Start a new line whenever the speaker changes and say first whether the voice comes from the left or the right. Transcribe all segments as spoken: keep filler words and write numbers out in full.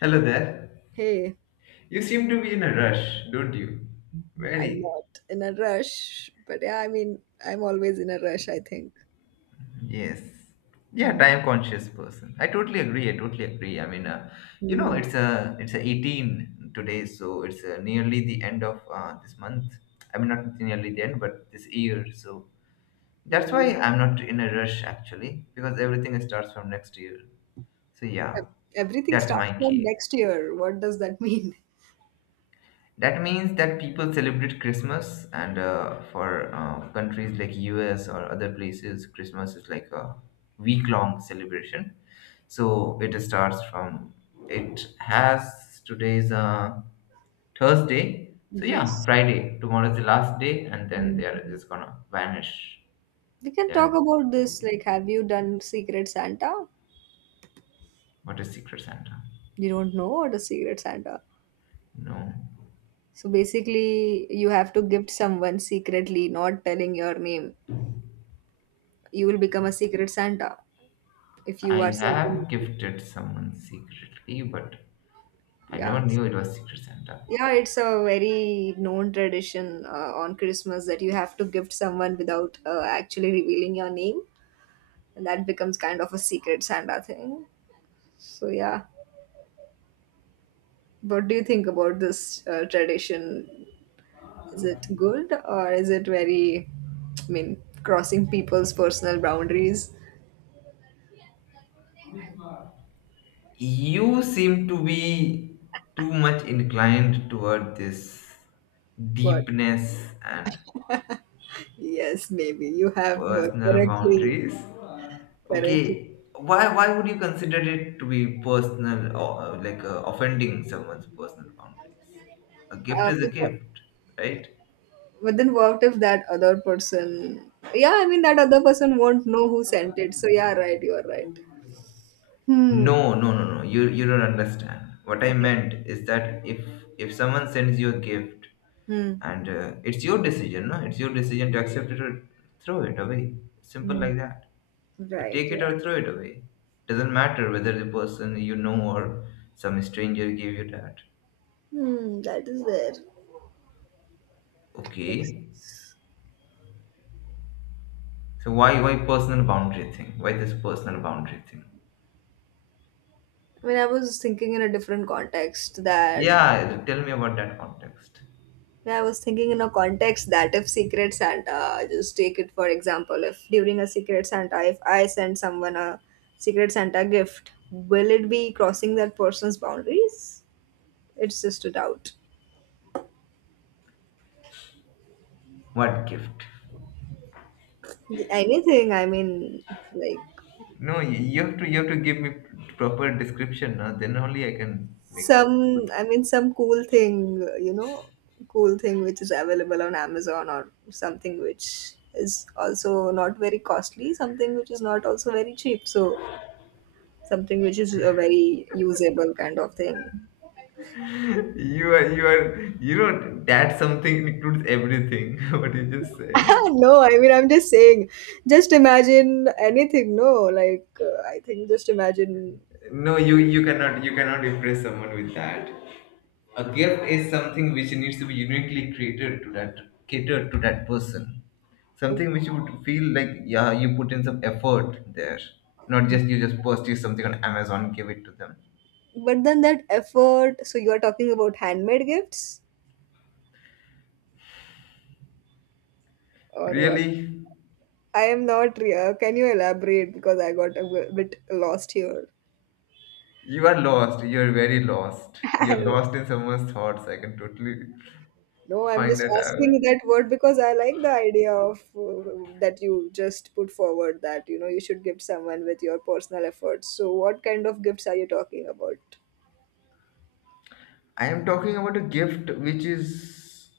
left: Hello there.
right: Hey,
left: You seem to be in a rush, don't you?
right: I'm
left: Very.
right: not in a rush, but yeah, I mean, I'm always in a rush, I think.
left: Yes. Yeah, time conscious person. I totally agree. I totally agree. I mean, uh, you know,
right: Mm-hmm.
left: it's a it's a eighteen today, so it's uh, nearly the end of uh, this month. I mean, not nearly the end, but this year. So that's
right: Yeah.
left: why I'm not in a rush actually, because everything starts from next year. So yeah,
right: Everything
left: that's
right: starts
left: my
right: from
left: key.
right: next year. What does that mean?
left: That means that people celebrate Christmas, and uh, for uh, countries like U S or other places, Christmas is like a week-long celebration. So it starts from, it has today's uh, Thursday. So yeah,
right: Yes.
left: Friday. Tomorrow is the last day, and then
right: Mm.
left: they are just gonna vanish.
right: We can talk
left: Yeah.
right: about this. Like, have you done Secret Santa?
left: What is Secret Santa?
right: You don't know what is Secret Santa.
left: No,
right: So basically, you have to gift someone secretly, not telling your name. You will become a Secret Santa if you
left: I
right: are sending.
left: have gifted someone secretly, but I
right: Yeah.
left: never knew it was Secret Santa.
right: Yeah, it's a very known tradition uh, on Christmas that you have to gift someone without uh, actually revealing your name, and that becomes kind of a secret Santa thing. So yeah, what do you think about this uh, tradition? Is it good or is it very, I mean, crossing people's personal boundaries?
left: You seem to be too much inclined toward this
right: What?
left: deepness and
right: Yes, maybe you have uh,
left: personal
right: correctly,
left: boundaries.
right: correctly.
left: Okay, why why would you consider it to be personal or uh, like uh, offending someone's personal boundaries? A gift
right: Uh,
left: is a
right: because
left: gift, right?
right: but then what if that other person? Yeah, I mean that other person won't know who sent it. So yeah, right, you are right. Hmm.
left: No, no, no, no. You you don't understand. What I
right: Okay.
left: meant is that if if someone sends you a gift
right: Hmm.
left: and uh, it's your decision, no, it's your decision to accept it or throw it away. Simple
right: Hmm.
left: like that. You
right: Right.
left: take
right: Yeah.
left: it or throw it away. Doesn't matter whether the person you know or some stranger gave you that.
right: Hmm. That is there. Makes
left: Okay.
right: sense.
left: So why why personal boundary thing, why this personal boundary thing?
right: I mean, I was thinking in a different context that.
left: Yeah, tell me about that context.
right: Yeah, I was thinking in a context that if Secret Santa, just take it for example, if during a Secret Santa, if I send someone a Secret Santa gift, will it be crossing that person's boundaries? It's just a doubt.
left: What gift?
right: Anything, I mean, like,
left: No, you you have to you have to give me proper description, no? Then only I can make a
right: some,
left: good…
right: I mean, some cool thing, uh, you know, cool thing which is available on Amazon or something which is also not very costly, something which is not also very cheap, so something which is a very usable kind of thing.
left: You are, you are, you know, that something includes everything, what you just said.
right: No, I mean, I'm just saying, just imagine anything, no, like uh, I think just imagine.
left: No, you, you cannot, you cannot impress someone with that. A gift is something which needs to be uniquely created to that, catered to that person.
right: Oh,
left: Something which you would feel like, yeah, you put in some effort there. Not just you just purchase something on Amazon, give it to them.
right: but then that effort, so you are talking about handmade gifts or what?
left: Really,
right: I am not real. Can you elaborate? Because I got a bit lost here.
left: you are lost. You are very lost. You are lost in someone's thoughts. I can totally
right: No, I'm
left: find
right: just
left: that out.
right: asking that word because I like the idea of uh, that you just put forward that you know you should gift someone with your personal efforts. So, what kind of gifts are you talking about?
left: I am talking about a gift which is,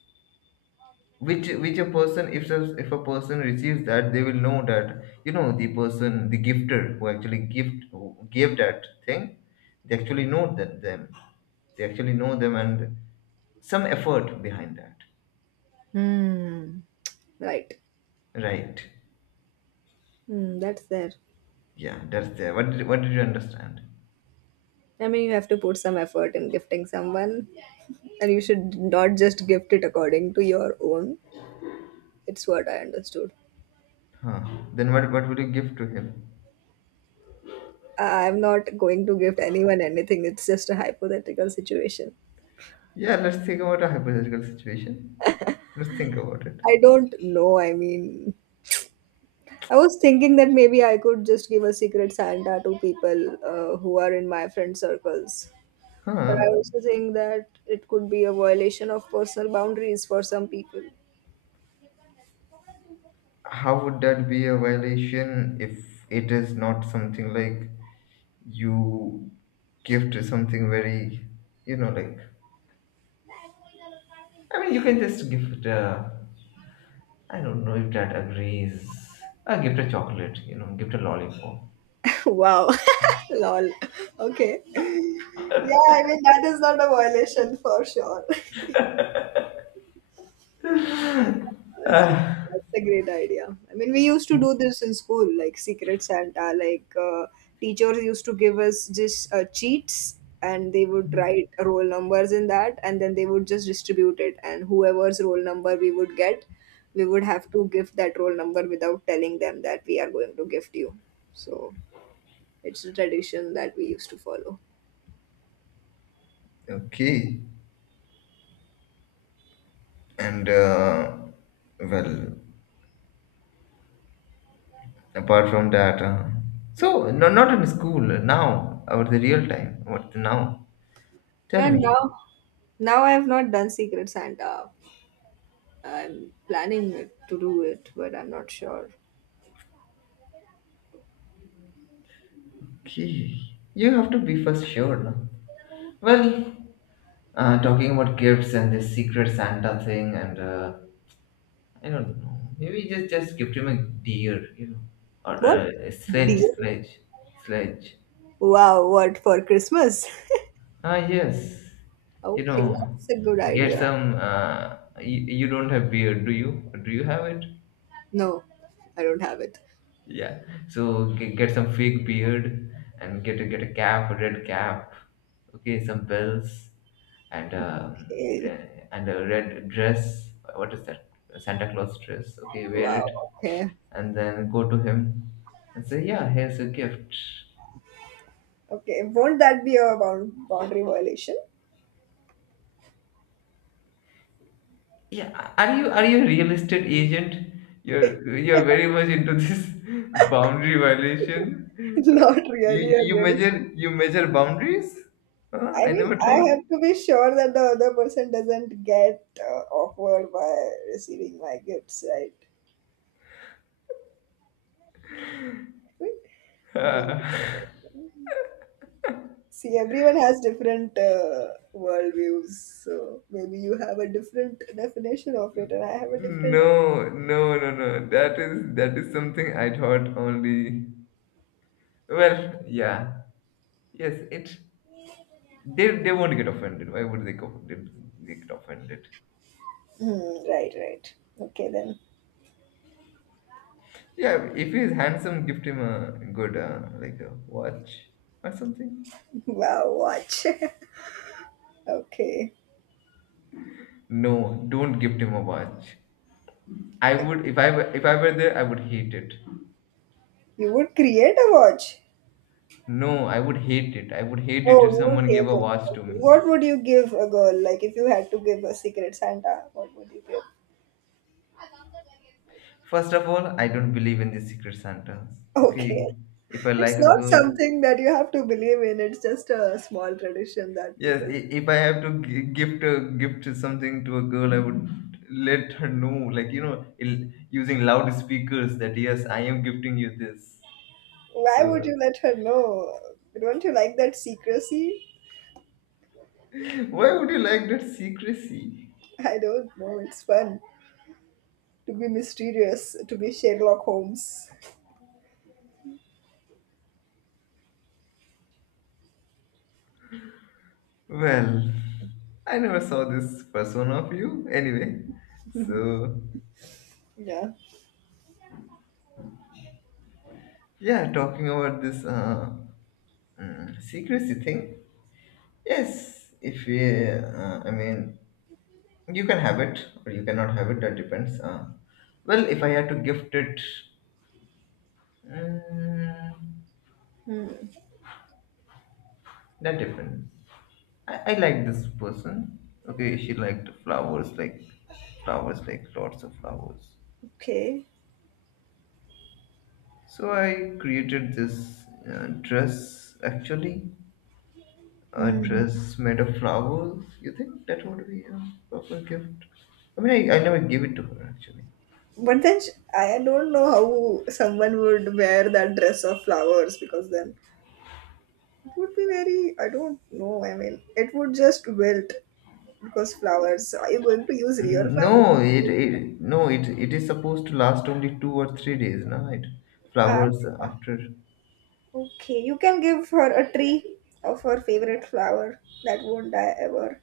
left: which which a person, if a, if a person receives that, they will know that, you know, the person, the gifter who actually gift, who gave that thing, they actually know that them, they actually know them, and some effort behind that,
right: Hmm. Right.
left: right?
right: Hmm, that's there.
left: Yeah, that's there. What did, what did you understand?
right: I mean, you have to put some effort in gifting someone, and you should not just gift it according to your own. It's what I understood.
left: Huh? Then what what would you give to him?
right: I'm not going to gift anyone anything. It's just a hypothetical situation.
left: Yeah, let's think about a hypothetical situation. Let's think about it.
right: I don't know. I mean, I was thinking that maybe I could just give a secret Santa to people uh, who are in my friend circles. But
left: Huh,
right: I also think that it could be a violation of personal boundaries for some people.
left: how would that be a violation if it is not something like you gift something very, you know, like, I mean, you can just gift uh, I don't know if that agrees, uh, gift a chocolate, you know, gift a lollipop.
right: Wow. Lol. Okay. Yeah, I mean, that is not a violation for sure. That's a, that's a great idea. I mean, we used to do this in school, like Secret Santa. Like uh, teachers used to give us just uh, cheats, and they would write roll numbers in that, and then they would just distribute it. And whoever's roll number we would get, we would have to give that roll number without telling them that we are going to gift you. So it's a tradition that we used to follow.
left: Okay, and uh, well, apart from that, uh, so no, not in school now, or the real time, what now,
right: Yeah,
left: tell
right: and
left: me.
right: now now I have not done Secret Santa. I'm planning it- to do it, but I'm not sure.
left: Okay, you have to be first sure, no? Well, Uh, talking about gifts and this secret Santa thing, and uh, I don't know. Maybe just just gift him a deer, you know, or
right: What?
left: uh, a sledge,
right: Deal?
left: sledge, sledge.
right: Wow, what for Christmas?
left: Ah, yes. You
right: Okay,
left: know,
right: that's a good
left: get
right: idea.
left: some. Uh, you, you don't have beard, do you? Do you have it?
right: No, I don't have it.
left: Yeah. So g- get some fake beard and get a, get a cap, a red cap. Okay, some bells and um,
right: Okay.
left: eh, and a red dress. What is that? A Santa Claus dress. Okay, wear
right: Wow,
left: it
right: okay.
left: and then go to him and say, "Yeah, here's a gift."
right: Okay, won't that be a bound- boundary violation?
left: Yeah, are you are you a real estate agent? You're you're very much into this boundary violation.
right: Not
left: You
right: really a
left: you
right: realistic.
left: measure, you measure boundaries? Huh?
right: I
left: I
right: mean,
left: never
right: I
left: thought.
right: have to be sure that the other person doesn't get uh, awkward by receiving my gifts, right? I mean, maybe. See, everyone has different uh, worldviews, so maybe you have a different definition of it, and I have a different. Def-
left: No, no, no, no. That is that is something I thought only. Well, yeah, yes. It they they won't get offended. Why would they go? They, they get offended?
right: Hmm, right, right. Okay, then.
left: Yeah, if he's handsome, gift him a good uh, like a watch or something.
right: Wow, watch. Okay.
left: No, don't gift him a watch. I would, if I were- if I were there, I would hate it.
right: You would create a watch.
left: No, I would hate it. I would hate it
right: Oh,
left: if
right: you would
left: someone gave
right: hate
left: a
right: it.
left: watch to
right: Okay.
left: me.
right: What would you give a girl? Like, if you had to give a secret Santa, what would you give?
left: First of all, I don't believe in the secret Santas.
right: Okay.
left: Okay, if I like
right: It's
left: a
right: not
left: girl,
right: something that you have to believe in, it's just a small tradition that
left: yes,
right: people.
left: i- if I have to gi- gift a gift something to a girl, I would let her know, like, you know, il- using loudspeakers that yes, I am gifting you this.
right: Why would
left: So
right: you let her know? Don't you like that secrecy?
left: why would you like that secrecy?
right: I don't know. It's fun to be mysterious, to be Sherlock Holmes.
left: Well, I never saw this persona of you anyway. So
right: Yeah.
left: yeah, talking about this uh, mm, secrecy thing. Yes, if we, uh, I mean, you can have it or you cannot have it. That depends. Uh, well, if I had to gift it, Mm,
right: Hmm.
left: that depends. I, I like this person. Okay, she liked flowers, like flowers, like lots of flowers.
right: Okay.
left: So I created this uh, dress actually, a
right: Hmm.
left: dress made of flowers. You think that would be a proper gift? I mean, I, I never gave it to her actually.
right: But then sh- I don't know how someone would wear that dress of flowers because then it would be very, I don't know. I mean, it would just wilt because flowers. Are you going to use real
left: Mm,
right: flowers?
left: no, it, it, no, it it is supposed to last only two or three days, no? It
right: Ah,
left: flowers after…
right: okay, you can give her a tree of her favorite flower that won't die ever.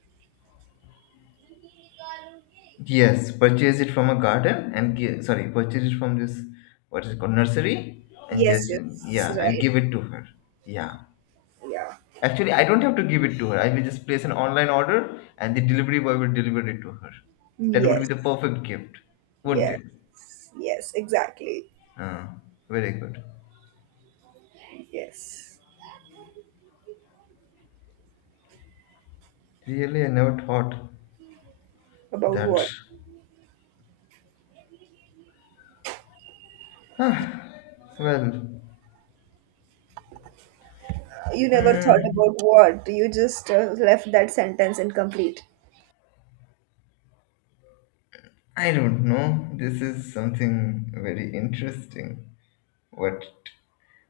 left: Yes, purchase it from a garden and give, sorry, purchase it from this, what is it called, nursery, and
right: Yes,
left: just,
right: yes,
left: yeah, and
right: right.
left: give it to her. Yeah.
right: Yeah.
left: Actually, I don't have to give it to her. I will just place an online order and the delivery boy will deliver it to her. That would be
right: Yes,
left: the perfect gift, wouldn't
right: yes,
left: it?
right: yes, exactly.
left: Ah, very good.
right: Yes.
left: Really, I never thought
right: About
left: that.
right: what?
left: Well,
right: You never thought about
left: mm,
right: what. You just uh, left that sentence incomplete.
left: I don't know. This is something very interesting. What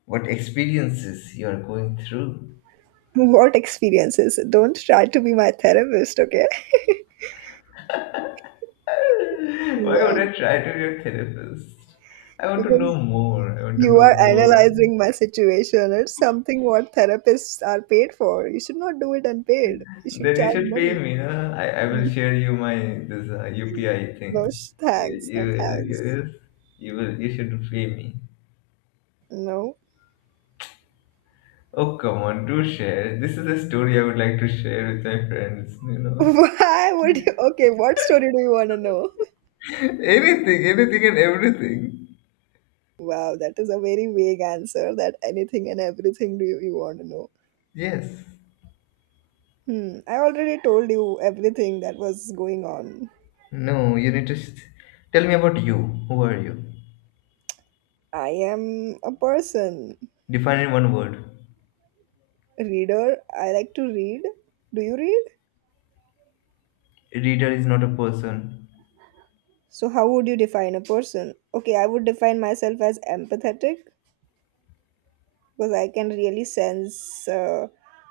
left: what experiences you are going through?
right: What experiences? Don't try to be my therapist, okay?
left: Why would
right: Yeah.
left: I try to be a therapist? I want to know
right: Because
left: more. I want to
right: you are
left: know more.
right: analyzing my situation. It's something what therapists are paid for. You should not do it unpaid. You should
left: Then you
right: charge
left: should pay
right: money.
left: me. Huh? I, I will
right: Mm.
left: share you my this uh, U P I
right: No
left: thing.
right: sh-
left: You,
right: thanks.
left: you,
right: No thanks.
left: you, you will you should pay me.
right: No.
left: Oh come on, do share. This is a story I would like to share with my friends. You know,
right: Why would you? Okay, what story do you want to know?
left: anything, anything, and everything.
right: Wow, that is a very vague answer. That anything and everything do you, you want to know?
left: Yes.
right: Hmm. I already told you everything that was going on.
left: No, you need to s tell me about you. Who are you?
right: I am a person
left: Define in one word.
right: reader. I like to read. Do you read?
left: Reader is not a person.
right: So, how would you define a person? Okay, I would define myself as empathetic because I can really sense uh,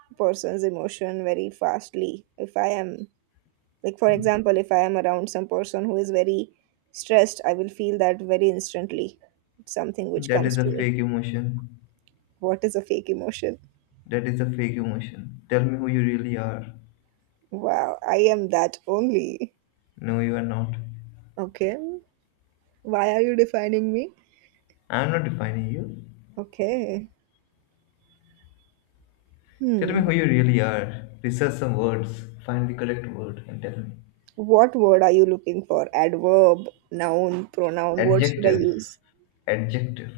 right: a person's emotion very fastly. If I am, like, for example, if I am around some person who is very stressed, I will feel that very instantly. It's something which
left: That
right: comes
left: is a
right: to me.
left: fake emotion.
right: What is a fake emotion?
left: That is a fake emotion. Tell me who you really are.
right: Wow, I am that only.
left: No, you are not.
right: Okay. Why are you defining me?
left: I am not defining you.
right: Okay.
left: Tell me
right: Hmm.
left: who you really are. Research some words. Find the correct word and tell me.
right: What word are you looking for? Adverb, noun, pronoun. What should I
left: Adjective.
right: use?
left: Adjective.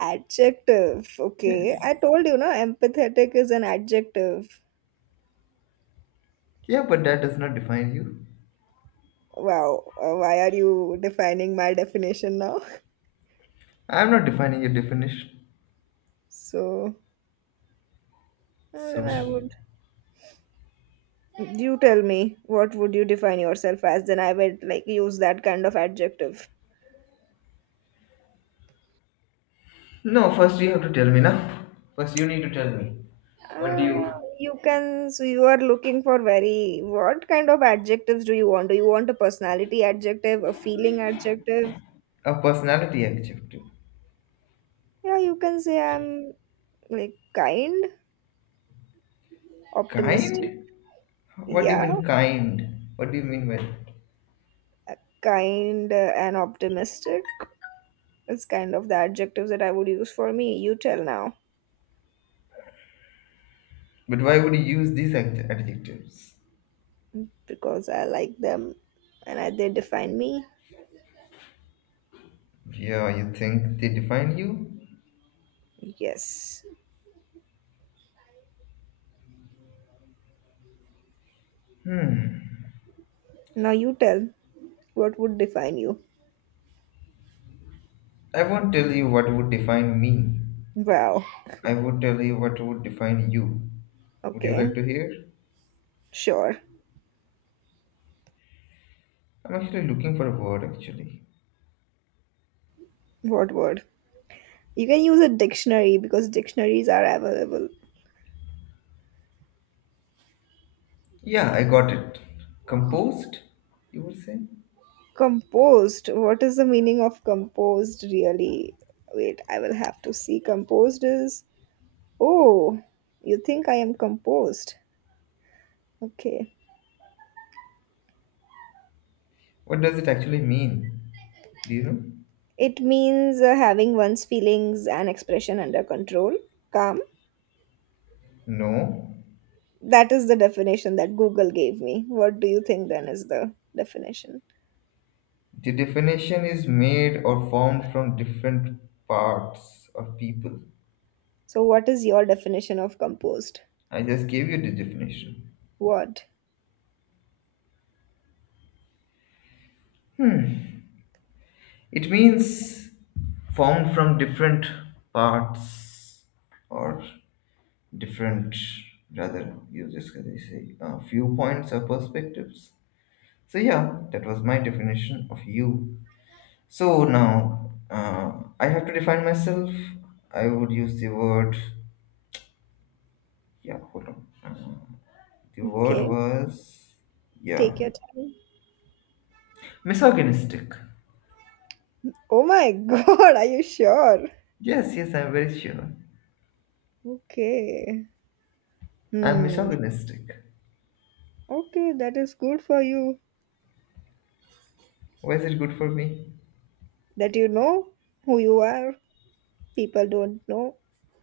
right: Adjective.
left: Yes.
right: Okay. I told you, no, empathetic is an adjective.
left: Yeah, but that does not define you.
right: Wow. uh, why are you defining my definition now?
left: I am not defining your definition.
right: So, uh, then
left: So.
right: I would. You tell me, what would you define yourself as? Then I would like use that kind of adjective.
left: No, first you have to tell me now. First you need to tell me. What do
right: Uh,
left: you…
right: you can. So you are looking for very. What kind of adjectives do you want? Do you want a personality adjective, a feeling adjective?
left: A personality adjective.
right: Yeah, you can say I'm like kind, optimistic.
left: Kind? What do you
right: Yeah,
left: mean kind? What do you mean by that?
right: uh, kind uh, and optimistic is kind of the adjectives that I would use for me. You tell now
left: But why would you use these ad- adjectives?
right: because I like them and I, they define me.
left: Yeah, you think they define you?
right: Yes. Now you tell what would define you.
left: I won't tell you what would define me.
right: Wow.
left: I would tell you what would define you. Would you like
right: Okay.
left: to hear?
right: Sure.
left: I'm actually looking for a word actually.
right: What word? You can use a dictionary because dictionaries are available.
left: Yeah, I got it. Composed, you would say?
right: Composed. What is the meaning of composed, really? Wait, I will have to see. Composed is. Oh, you think I am composed. Okay.
left: What does it actually mean? Do you know?
right: It means uh, having one's feelings and expression under control, calm.
left: No.
right: That is the definition that Google gave me. What do you think then is the definition?
left: The definition is made or formed from different parts of people.
right: So, what is your definition of composed?
left: I just gave you the definition.
right: What?
left: It means found from different parts, or different, rather, you just can say uh, viewpoints or perspectives. So, yeah, that was my definition of you. So, now uh, I have to define myself. I would use the word, yeah, hold on. Uh, the word
right: Okay,
left: was,
right: take
left: yeah,
right: your time.
left: misogynistic.
right: Oh my god, are you sure?
left: Yes, yes, I'm very sure.
right: Okay.
left: I'm
right: Hmm.
left: misogynistic.
right: Okay, that is good for you
left: Why is it good for me?
right: that you know who you are. People don't know.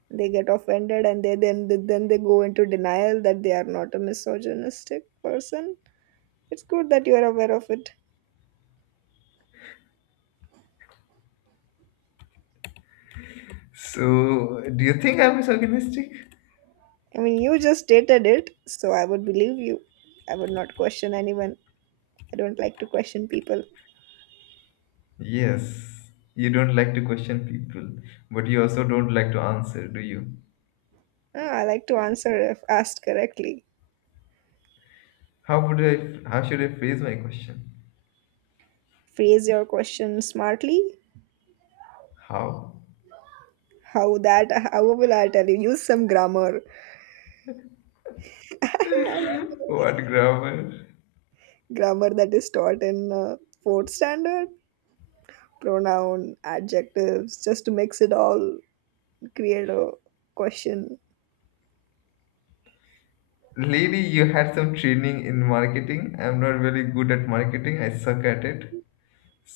right: They get offended and they then then they go into denial that they are not a misogynistic person. It's good that you are aware of it.
left: So, do you think I am misogynistic?
right: I mean, you just stated it, so I would believe you. I would not question anyone. I don't like to question people.
left: Yes. You don't like to question people, but you also don't like to answer, do you?
right: Ah, I like to answer if asked correctly.
left: How would I, how should I phrase my question?
right: Phrase your question smartly.
left: How?
right: How that? How will I tell you? Use some grammar. I don't know.
left: What grammar?
right: Grammar that is taught in uh, fourth standard, pronoun adjectives, just to mix it all, create a question.
left: Lady, you had some training in marketing. I'm not very good at marketing. I suck at it.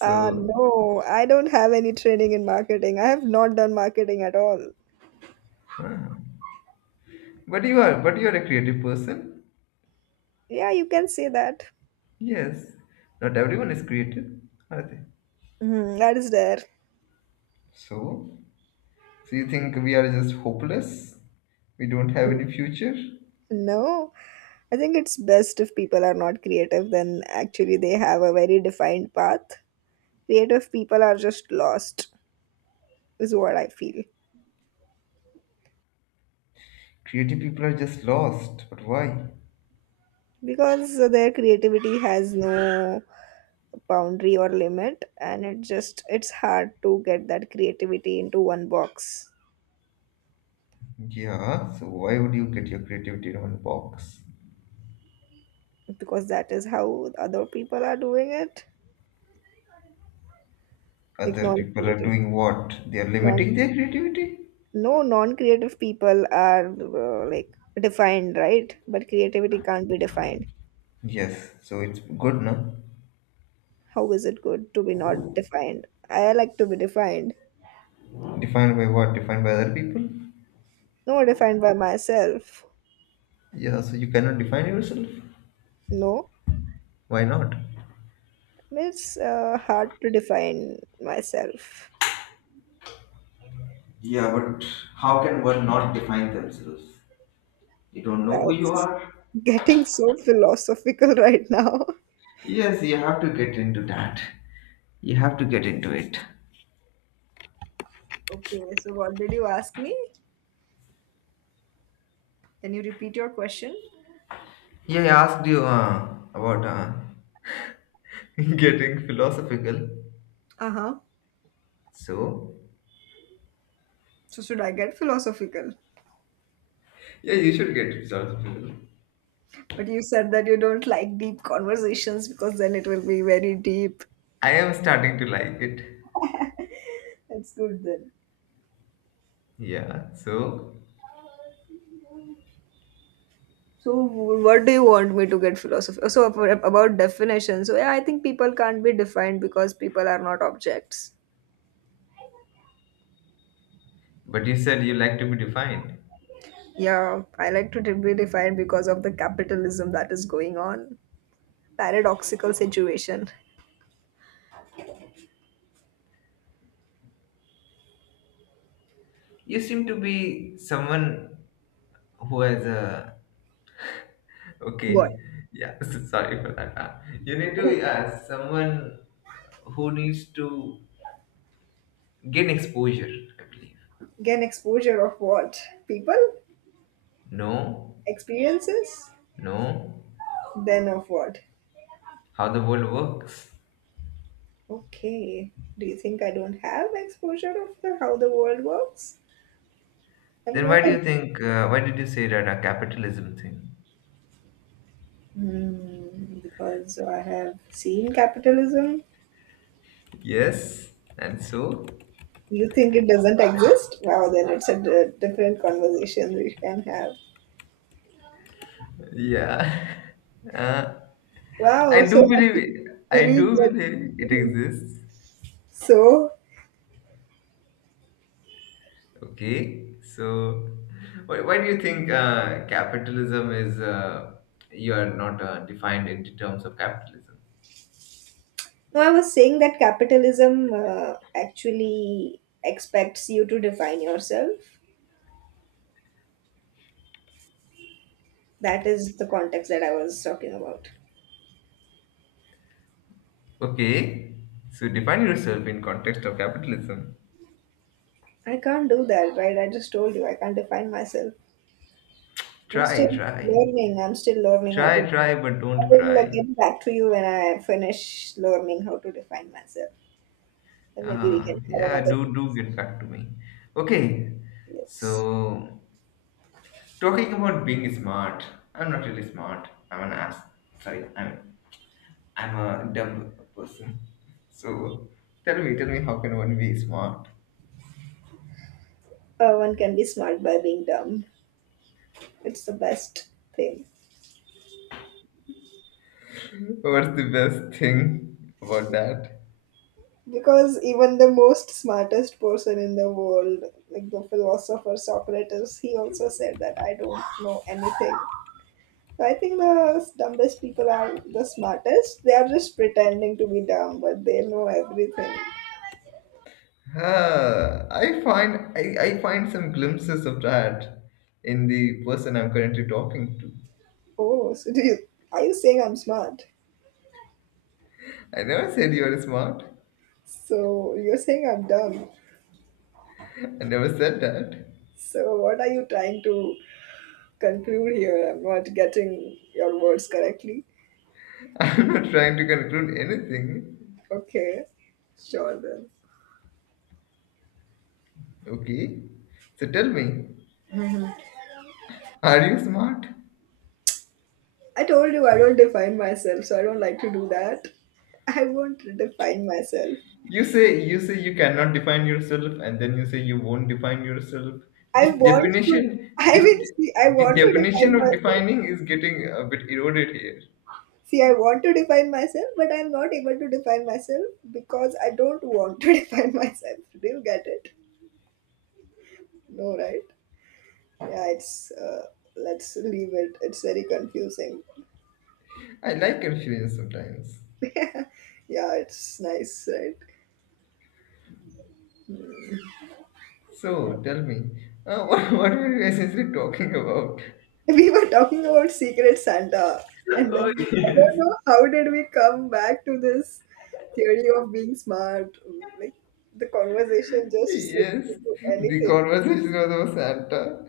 right: Uh no, I don't have any training in marketing, I have not done marketing at all.
left: but you are, but you are a creative person.
right: Yeah, you can say that.
left: Yes. Not everyone is creative, are they?
right: Mhm, that is there.
left: So? So you think we are just hopeless? We don't have any future?
right: No, I think it's best if people are not creative, then actually they have a very defined path. Creative people are just lost is what I feel.
left: Creative people are just lost. But why?
right: Because their creativity has no boundary or limit and it just, it's hard to get that creativity into one box.
left: Yeah, so why would you get your creativity in one box?
right: Because that is how other people are doing it. Like
left: Other people are
right: non-creative,
left: doing what? They are
right: non,
left: limiting their creativity?
right: no, non-creative people are uh, like defined, right, but creativity can't be defined.
left: Yes, so it's good, no?
right: How is it good to be not defined, I like to be defined.
left: Defined by what? Defined by other people?
right: No, defined by myself.
left: Yeah, so you cannot define yourself?
right: No,
left: Why not?
right: it's uh, hard to define myself.
left: Yeah, but how can one not define themselves? You don't know
right: Wow,
left: who you are?
right: getting so philosophical right now.
left: Yes, you have to get into that. You have to get into it.
right: Okay, so what did you ask me? Can you repeat your question?
left: Yeah, I asked you uh, about uh, getting philosophical.
right: Uh huh.
left: So,
right: So, should I get philosophical?
left: yeah, you should get philosophical.
right: But you said that you don't like deep conversations because then it will be very deep.
left: I am starting to like it.
right: That's good then.
left: Yeah, so,
right: So, what do you want me to get philosophical? So, ab- about definitions. So, yeah, I think people can't be defined because people are not objects.
left: but you said you like to be defined.
right: Yeah, I like to be defined because of the capitalism that is going on. Paradoxical situation.
left: You seem to be someone who has a… Okay,
right: What?
left: yeah, so sorry for that. Uh, you need to
right: Who.
left: be uh, someone who needs to gain exposure, I believe.
right: Gain exposure of what? People?
left: No,
right: Experiences?
left: no,
right: Then of what?
left: how the world works.
right: Okay. Do you think I don't have exposure of the, how the world works? I'm
left: Then
right: not
left: why do
right: a.
left: you think, uh, why did you say that a capitalism thing?
right: Hmm, because I have seen capitalism.
left: Yes, and so,
right: You think it doesn't exist? Wow, then it's a d- different conversation we can have.
left: yeah. Uh,
right: Wow,
left: I
right: so
left: do
right: I
left: believe
right: can
left: it. I
right: believe
left: do
right: that.
left: believe it exists.
right: So
left: Okay, so why, why do you think uh, capitalism is, uh, you are not uh, defined in terms of capitalism?
right: no, I was saying that capitalism uh, actually expects you to define yourself. That is the context that I was talking about.
left: Okay, so define yourself in context of capitalism.
right: I can't do that, right? I just told you I can't define myself. I'm still
left: Try, try.
right: learning. I'm still learning how to.
left: Try, try, but
right: I
left: don't
right: will uh,
left: cry.
right: get back to you when I finish learning how to define myself. Then maybe we
left: Uh,
right: can have
left: yeah,
right: another
left: do do get
right: conversation.
left: back to me. Okay,
right: Yes.
left: so talking about being smart, I'm not really smart. I'm an ass. Sorry, I'm I'm a dumb person. So tell me, tell me, how can one be smart?
right: Uh, one can be smart by being dumb. It's the best thing.
left: What's the best thing about that?
right: Because even the most smartest person in the world, like the philosopher Socrates, he also said that I don't know anything. So I think the dumbest people are the smartest. They are just pretending to be dumb, but they know everything.
left: Uh, I find I, I find some glimpses of that in the person I'm currently talking to.
right: Oh, so do you, are you saying I'm smart?
left: I never said you are smart.
right: So you're saying I'm dumb.
left: I never said that.
right: So what are you trying to conclude here? I'm not getting your words correctly.
left: I'm not trying to conclude anything.
right: Okay, sure then.
left: Okay. So tell me, are you smart?
right: I told you I don't define myself, so I don't like to do that. I won't define myself.
left: You say you say you cannot define yourself and then you say you won't define yourself.
right: I
left: This
right: want to.
left: definition
right: I
left: this
right: mean,
left: de-
right: see, I
left: The
right: want to
left: definition
right: define
left: of
right: myself.
left: defining is getting a bit eroded here.
right: See, I want to define myself, but I'm not able to define myself because I don't want to define myself. Do you get it? No, right? Yeah, it's. Uh, let's leave it. It's very confusing.
left: I like confusion sometimes.
right: Yeah, it's nice, right?
left: So tell me, uh, what, what were you essentially talking about?
right: We were talking about Secret Santa, and
left: Oh
right: then I
left: yes.
right: don't know how did we come back to this theory of being smart. Like the conversation just slipped
left: Yes,
right: into
left: the
right: anything.
left: conversation was about Santa.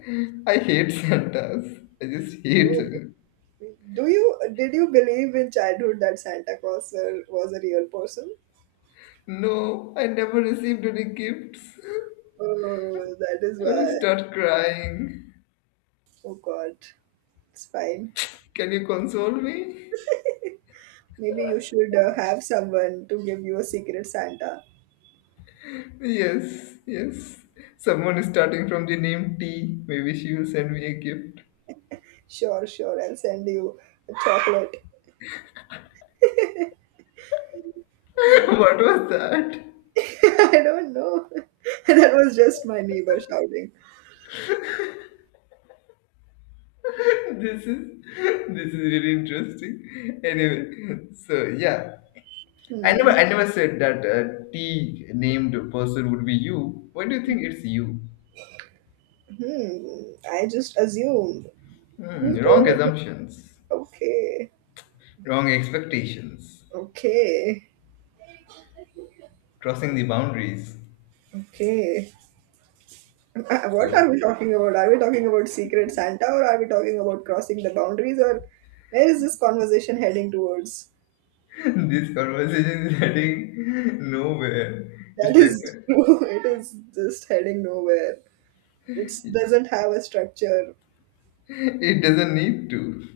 left: I hate Santas. I just hate
right: Oh,
left: it.
right: do you did you believe in childhood that Santa Claus uh, was a real person?
left: No, I never received any gifts.
right: Oh, that is
left: I will
right: why.
left: start crying.
right: Oh God, it's fine.
left: Can you console me?
right: Maybe you should uh, have someone to give you a Secret Santa.
left: Yes, yes. Someone is starting from the name T. Maybe she will send me a gift.
right: Sure, sure. I'll send you a chocolate.
left: What was that?
right: I don't know. That was just my neighbor shouting.
left: This is this is really interesting. Anyway, so yeah. I never,
right: Hmm.
left: I never said that a T named person would be you. Why do you think it's you?
right: Hmm. I just assumed.
left: Hmm,
right: Who told
left: wrong
right: you?
left: assumptions,
right: Okay.
left: wrong expectations,
right: Okay.
left: crossing the boundaries.
right: Okay. Uh, What are
left: So
right: we talking about? Are we talking about Secret Santa or are we talking about crossing the boundaries or where is this conversation heading towards?
left: this conversation is heading nowhere.
right: That
left: It's like
right: is true. It is just heading nowhere. It doesn't have a structure.
left: it doesn't need to.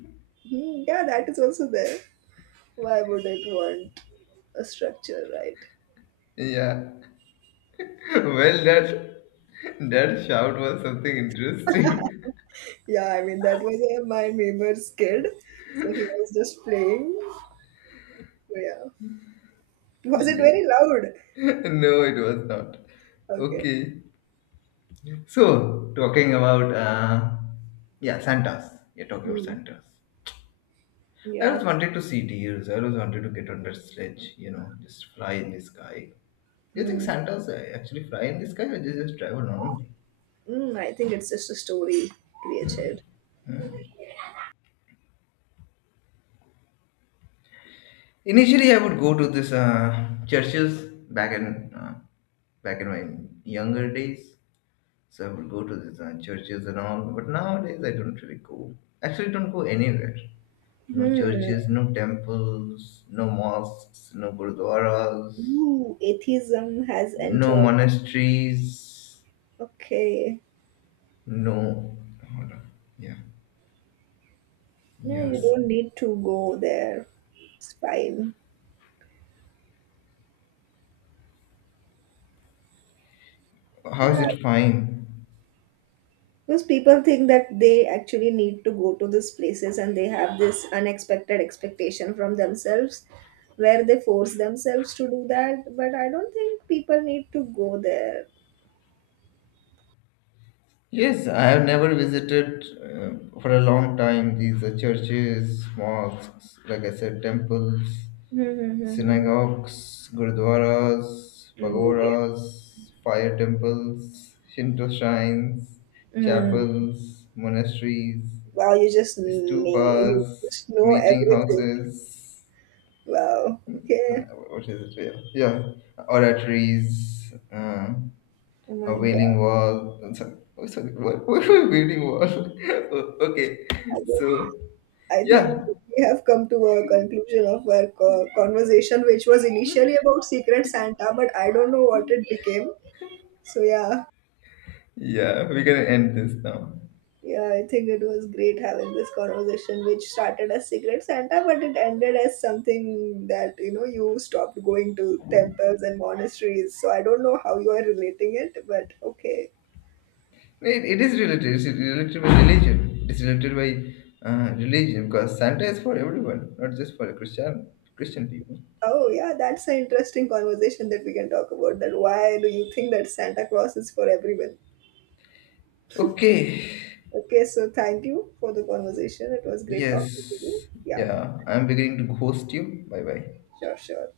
right: Hmm, yeah, that is also there. Why would it want a structure, right?
left: Yeah. Well, that that shout was something interesting.
right: Yeah, I mean that was uh, my neighbor's kid, so he was just playing. So, yeah, was it
left: Yeah.
right: very loud?
left: No, it was not.
right: Okay.
left: Okay. So, talking about uh, yeah, Santas. Yeah, talking about
right: Hmm.
left: Santas. I
right: Yeah.
left: always wanted to see deers. I always wanted to get on that sledge. You know, just fly in the sky. Do you think
right: Hmm.
left: Santas uh, actually fly in the sky or they just travel normally?
right: Mm, I think it's just a story created.
left: Initially, I would go to this uh, churches back in uh, back in my younger days. So I would go to these uh, churches and all. But nowadays, I don't really go. Actually, don't go anywhere. No churches,
right: Hmm.
left: no temples, no mosques, no gurdwaras,
right: Ooh, atheism has
left: no
right: entered.
left: monasteries,
right: Okay.
left: no. Hold on. Yeah.
right: Yeah, you
left: Yes.
right: don't need to go there. It's fine. So,
left: How is
right: yeah,
left: it fine?
right: because people think that they actually need to go to these places and they have this unexpected expectation from themselves where they force themselves to do that. But I don't think people need to go there.
left: Yes, I have never visited uh, for a long time these uh, churches, mosques, like I said, temples,
right: Mm-hmm.
left: synagogues, gurdwaras,
right: Mm, yeah.
left: pagodas, fire temples, Shinto shrines,
right: Mm.
left: chapels, monasteries,
right: Wow, you just may you
left: stupas,
right: just know
left: meeting
right: everything.
left: houses,
right: Wow.
left: no,
right: Okay.
left: what is it? Yeah, yeah, oratories, uh,
right: Oh
left: a
right: my God.
left: wailing wall. I'm sorry, oh, sorry. What, what a wailing wall? O- okay,
right: I don't,
left: so
right: I think
left: yeah,
right: we have come to a conclusion of our co- conversation, which was initially about Secret Santa, but I don't know what it became. So yeah,
left: yeah, we can end this now.
right: yeah, I think it was great having this conversation, which started as Secret Santa, but it ended as something that you know you stopped going to temples and monasteries. So I don't know how you are relating it, but okay.
left: It, it is related. It's related by religion. It's related by uh, religion because Santa is for everyone, not just for the Christian Christian people.
right: Oh yeah, that's an interesting conversation that we can talk about. That why do you think that Santa Claus is for everyone?
left: Okay.
right: Okay, so thank you for the conversation. It was great talking to you.
left: Yes.
right: Yeah,
left: Yeah, I'm beginning to ghost you. Bye bye.
right: sure, sure.